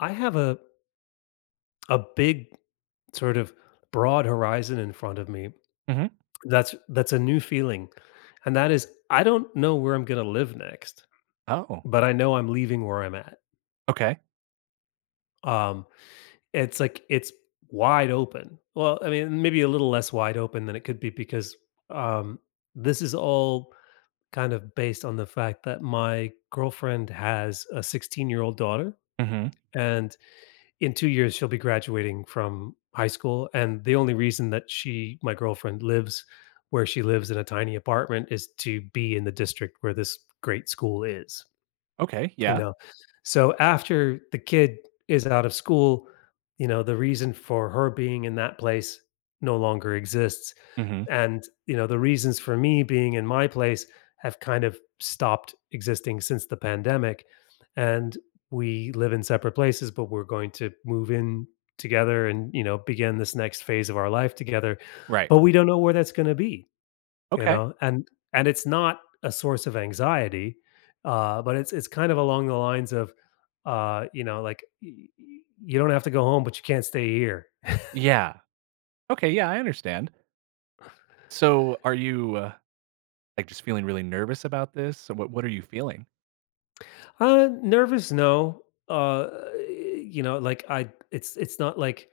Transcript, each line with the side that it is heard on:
left: I have a big sort of broad horizon in front of me.
right: Mhm.
left: That's a new feeling, and that is I don't know where I'm gonna live next,
right: Oh,
left: but I know I'm leaving where I'm at.
right: okay.
left: Um, it's wide open. Well, I mean, maybe a little less wide open than it could be because um, this is all kind of based on the fact that my girlfriend has a 16-year-old year old daughter,
right: Mhm.
left: and in 2 years, she'll be graduating from high school, and the only reason that she my girlfriend lives where she lives in a tiny apartment is to be in the district where this great school is.
right: Okay,
left: You
right: yeah.
left: know? So after the kid is out of school, the reason for her being in that place no longer exists.
right: Mhm.
left: And, you know, the reasons for me being in my place have kind of stopped existing since the pandemic. And we live in separate places, but we're going to move in together and, you know, begin this next phase of our life together.
right: Right.
left: But we don't know where that's going to be. You
right: Okay.
left: know? And it's not a source of anxiety, but it's kind of along the lines of, you know, like, "Y y You don't have to go home, but you can't stay here."
right: Yeah. Okay, yeah, I understand. So, are you, like, just feeling really nervous about this? So what are you feeling?
left: Nervous, no. Uh, you know, like, I it's not like,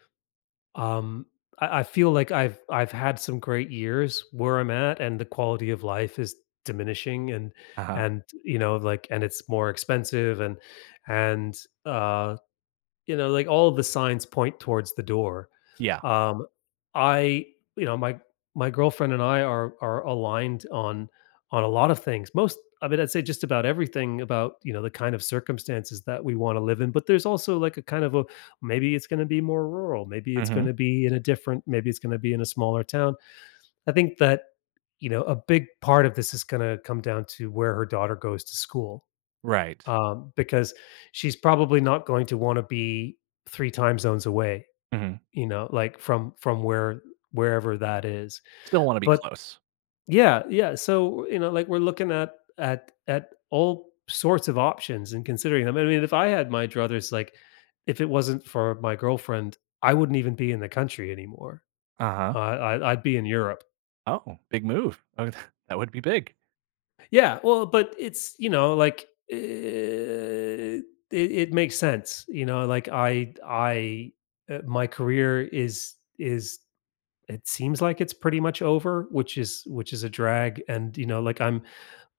left: um, I feel like I've had some great years where I'm at, and the quality of life is diminishing and
right: Uh-huh.
left: and, you know, like and it's more expensive and, uh, you know, like, all of the signs point towards the door.
right: Yeah.
left: Um, I you know, my girlfriend and I are aligned on a lot of things. Most I mean, I'd say just about everything about, you know, the kind of circumstances that we wanna live in, but there's also, like, a kind of a maybe it's gonna be more rural, maybe it's
right: Mhm.
left: gonna be in a different maybe it's gonna be in a smaller town. I think that, you know, a big part of this is gonna come down to where her daughter goes to school,
right: Right.
left: because she's probably not going to want to be 3 time zones away,
right: Mhm.
left: you know, like, from where wherever that is.
right: Still wanna be
left: But
right: close.
left: yeah, yeah, so, you know, like, we're looking at at all sorts of options and considering them. I mean, if I had my druthers, like, if it wasn't for my girlfriend, I wouldn't even be in the country anymore.
right: Uh-huh.
left: I'd be in Europe.
right: Oh, big move. Oh, that would be big.
left: Yeah, well, but it's, you know, like, it it makes sense, you know, like, I my career is it seems like it's pretty much over, which is a drag, and, you know, like,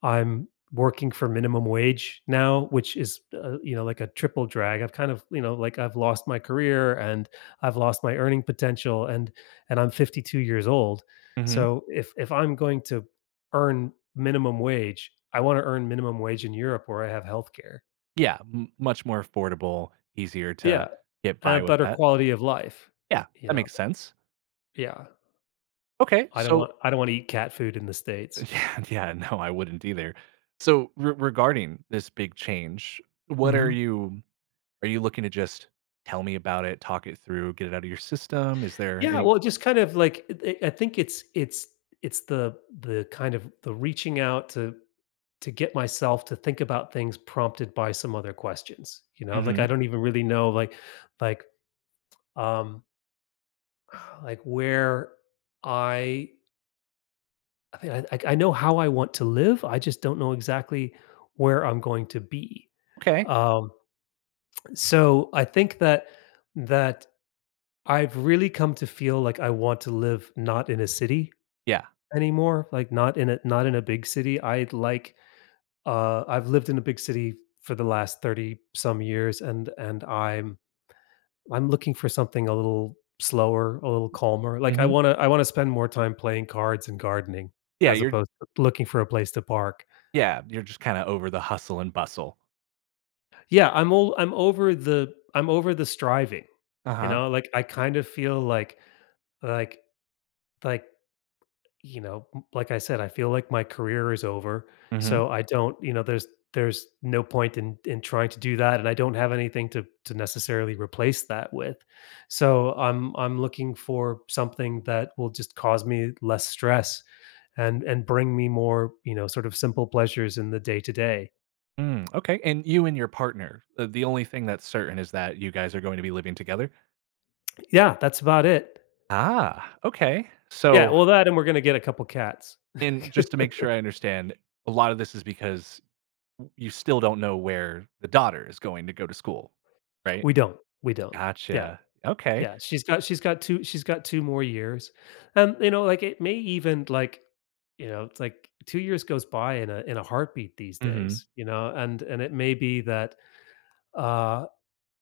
left: I'm working for minimum wage now, which is, you know, like a triple drag. I've kind of, you know, like I've lost my career and I've lost my earning potential and I'm 52 years old.
right: Mhm.
left: So if I'm going to earn minimum wage, I want to earn minimum wage in Europe where I have healthcare.
right: Yeah, m much more affordable, easier
left: Yeah.
right: to get
left: A
right: by with
left: better
right: that.
left: quality of life,
right: Yeah,
left: you
right: that
left: know.
right: makes sense.
left: Yeah.
right: Okay, so.
left: I don't want to eat cat food in the States.
right: Yeah, yeah, no, I wouldn't either. So regarding this big change, what
left: Mhm.
right: are you looking to just tell me about it, talk it through, get it out of your system? Is there
left: Yeah,
right: any.
left: well, just kind of like it I think it's it's the kind of the reaching out to get myself to think about things prompted by some other questions, you know? Like, I
right: Mhm.
left: don't even really know, like, um, like where I I think I I know how I want to live, I just don't know exactly where I'm going to be.
right: Okay.
left: Um, so I think that I've really come to feel like I want to live not in a city,
right: Yeah.
left: anymore, like, not in a big city. I've lived in a big city for the last 30 some years, and I'm looking for something a little slower, a little calmer. Like,
right: Mhm.
left: I wanna spend more time playing cards and gardening
right: Yeah,
left: as
right: you're
left: opposed to looking for a place to park.
right: yeah, you're just kind of over the hustle and bustle.
left: Yeah, I'm over the striving, you
right: Uh-huh.
left: know? Like, I kind of feel like like like you know, m like I said, I feel like my career is over,
right: Mhm.
left: so I don't you know, there's no point in trying to do that, and I don't have anything to necessarily replace that with. So, I'm looking for something that will just cause me less stress and bring me more, you know, sort of simple pleasures in the day to day.
right: Mm, okay. And you and your partner, the only thing that's certain is that you guys are going to be living together?
left: Yeah, that's about it.
right: Ah, okay.
left: Yeah,
right: So,
left: well, that and we're gonna get a couple cats.
right: and just to make sure I understand, a lot of this is because you still don't know where the daughter is going to go to school, right?
left: We don't, we don't. Yeah.
right: Gotcha. Okay.
left: Yeah, she's got 2 she's got 2 more years, and, you know, like, it may even, like, you know, it's like 2 years goes by in a heartbeat these
right: Mhm.
left: days, you know, and it may be that, uh,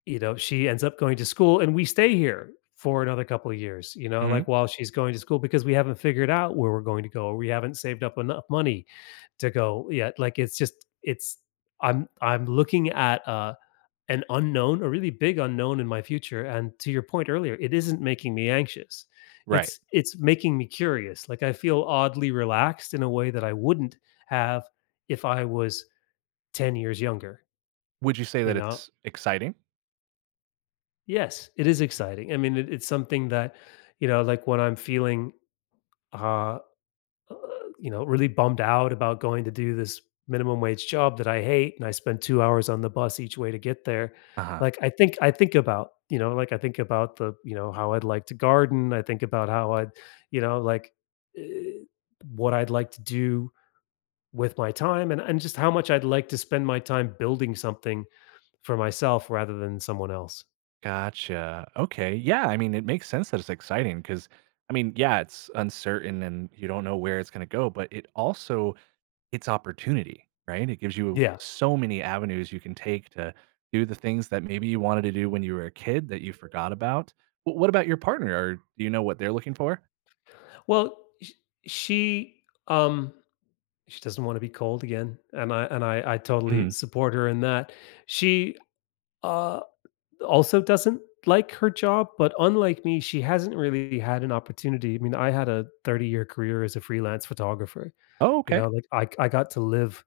left: you know, she ends up going to school and we stay here for another couple of years, you know, like,
right: Mhm.
left: while she's going to school because we haven't figured out where we're going to go, or we haven't saved up enough money to go yet, like, it's just it's I'm looking at, an unknown, a really big unknown in my future. And to your point earlier, it isn't making me anxious.
right: Right.
left: It's making me curious. Like I feel oddly relaxed in a way that I wouldn't have if I was 10 years younger,
right: Would you say
left: you
right: that
left: know?
right: it's exciting?
left: Yes, it is exciting. I mean, it's something that, you know, like when I'm feeling uh you know, really bummed out about going to do this minimum wage job that I hate, and I spend 2 hours on the bus each way to get there.
right: Uh-huh.
left: Like, I think about, you know, like, I think about the you know, how I'd like to garden, I think about how I'd you know, like, eh, what I'd like to do with my time and just how much I'd like to spend my time building something for myself rather than someone else.
right: Gotcha. Okay. Yeah, I mean, it makes sense that it's exciting because, I mean, yeah, it's uncertain and you don't know where it's gonna go, but it also, it's opportunity, right? It gives you
left: Yeah.
right: so many avenues you can take to do the things that maybe you wanted to do when you were a kid that you forgot about. Wh What about your partner? Or do you know what they're looking for?
left: Well, sh she She doesn't wanna be cold again, and I I totally
right: Mhm.
left: support her in that. She, uh, also doesn't like her job, but unlike me, she hasn't really had an opportunity. I mean, I had a 30-year career as a freelance photographer,
right: Oh,
left: you
right: okay.
left: know, like, I got to live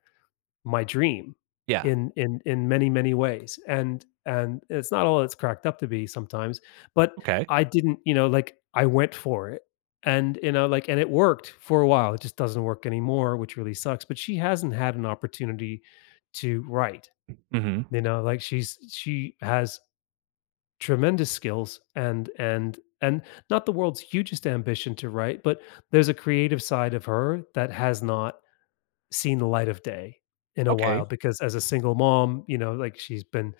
left: my dream
right: Yeah.
left: in many many ways and it's not all it's cracked up to be sometimes but
right: Okay.
left: I didn't you know like I went for it and you know like and it worked for a while it just doesn't work anymore which really sucks but she hasn't had an opportunity to write,
right: Mhm.
left: you know, like she has tremendous skills and not the world's hugest ambition to write but there's a creative side of her that has not seen the light of day in a while
right: Okay.
left: because as a single mom, you know, like she's been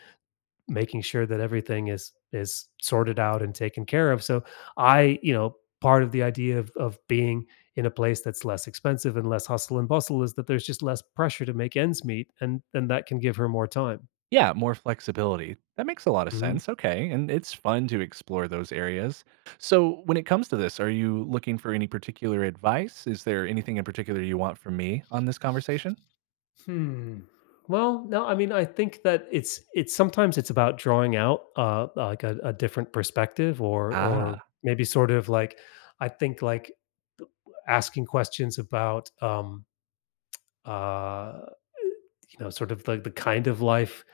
left: making sure that everything is sorted out and taken care of. So I, you know, part of the idea of being in a place that's less expensive and less hustle and bustle is that there's just less pressure to make ends meet and that can give her more time.
right: Yeah, more flexibility. That makes a lot of
left: Hmm
right: sense. Okay, and it's fun to explore those areas. So, when it comes to this, are you looking for any particular advice? Is there anything in particular you want from me on this conversation?
left: Hmm. Well, no, I mean, I think that it's sometimes it's about drawing out like a different perspective or
right: Ah,
left: maybe sort of like I think like asking questions about uh, you know sort of like the kind of life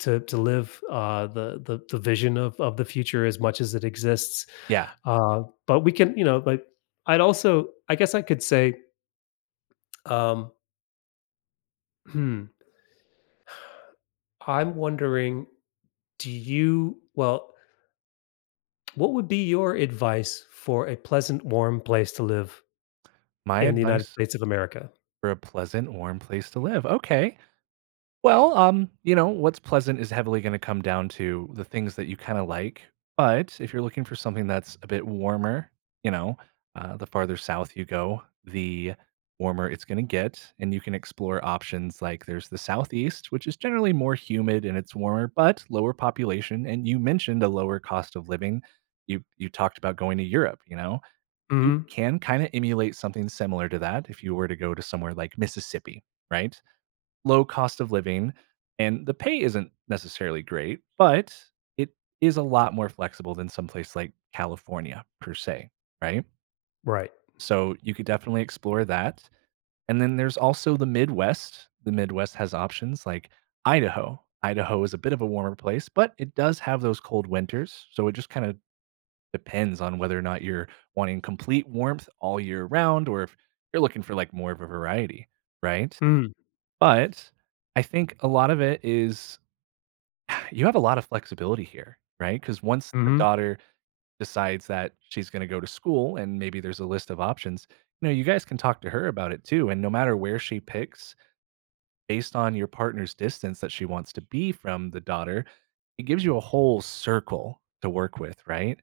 left: to live, the vision of the future as much as it exists.
right: yeah.
left: But we can you know like I'd also I guess I could say, um, hmm, I'm wondering do you well what would be your advice for a pleasant warm place to live
right: My
left: in the United
right: advice
left: States of America.
right: for a pleasant, warm place to live. Okay. Well, you know, what's pleasant is heavily going to come down to the things that you kind of like. But if you're looking for something that's a bit warmer, you know, the farther south you go, the warmer it's going to get. And you can explore options like there's the southeast, which is generally more humid and it's warmer, but lower population. And you mentioned a lower cost of living. You talked about going to Europe, you know, you
left: Mhm.
right: can kind of emulate something similar to that if you were to go to somewhere like Mississippi, right? Low cost of living and the pay isn't necessarily great, but it is a lot more flexible than someplace like California per se, right?
left: Right.
right: So you could definitely explore that. And then there's also the Midwest. The Midwest has options like Idaho. Idaho is a bit of a warmer place, but it does have those cold winters. So it just kind of depends on whether or not you're wanting complete warmth all year round or if you're looking for like more of a variety, right?
left: Mm,
right: But I think a lot of it is you have a lot of flexibility here, right? Because once the
left: mhm.
right: daughter decides that she's going to go to school and maybe there's a list of options, you know, you guys can talk to her about it too. And no matter where she picks, based on your partner's distance that she wants to be from the daughter, it gives you a whole circle to work with, right?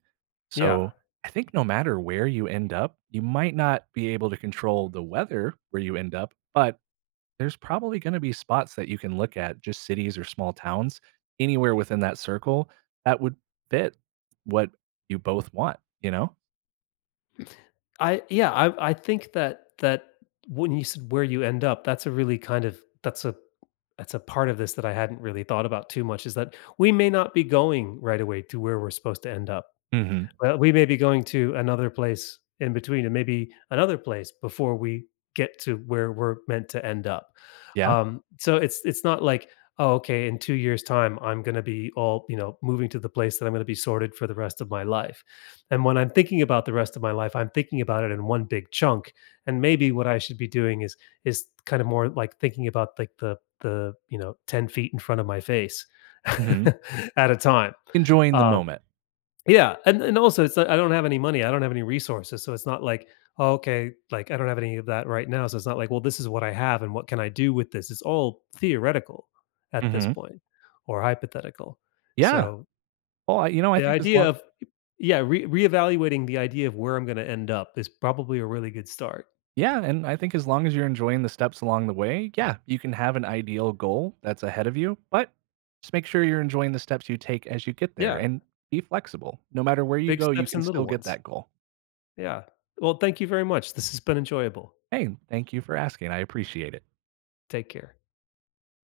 left: Yeah.
right: So I think no matter where you end up, you might not be able to control the weather where you end up, but there's probably gonna be spots that you can look at, just cities or small towns, anywhere within that circle that would fit what you both want, you know?
left: I yeah, I think that when you said where you end up, that's a really kind of that's a part of this that I hadn't really thought about too much is that we may not be going right away to where we're supposed to end up.
right: Mhm.
left: Well, we may be going to another place in between and maybe another place before we get to where we're meant to end up.
right: Yeah.
left: So it's not like, "Oh, okay, in 2 years' time, I'm gonna be all, you know, moving to the place that I'm gonna be sorted for the rest of my life." And when I'm thinking about the rest of my life, I'm thinking about it in one big chunk, and maybe what I should be doing is kind of more like thinking about like you know, 10 feet in front of my face
right: Mhm.
left: at a time.
right: Enjoying the
left: Um
right: moment.
left: yeah, and also it's not I don't have any money, I don't have any resources, so it's not like, "Oh, okay, like, I don't have any of that right now," so it's not like, "Well, this is what I have and what can I do with this?" It's all theoretical at this
right: Mhm.
left: point or hypothetical.
right: Yeah.
left: So,
right: Well, I, you know, I
left: the
right: think as
left: idea
right: long.
left: of yeah, re reevaluating the idea of where I'm gonna end up is probably a really good start.
right: Yeah, and I think as long as you're enjoying the steps along the way, yeah, you can have an ideal goal that's ahead of you, but just make sure you're enjoying the steps you take as you get there
left: Yeah,
right: and be flexible. No matter where you
left: big
right: go, you
left: steps
right: can
left: and little
right: still get
left: ones.
right: that goal.
left: Yeah. Well, thank you very much. This has been enjoyable.
right: Hey, thank you for asking. I appreciate it.
left: Take care.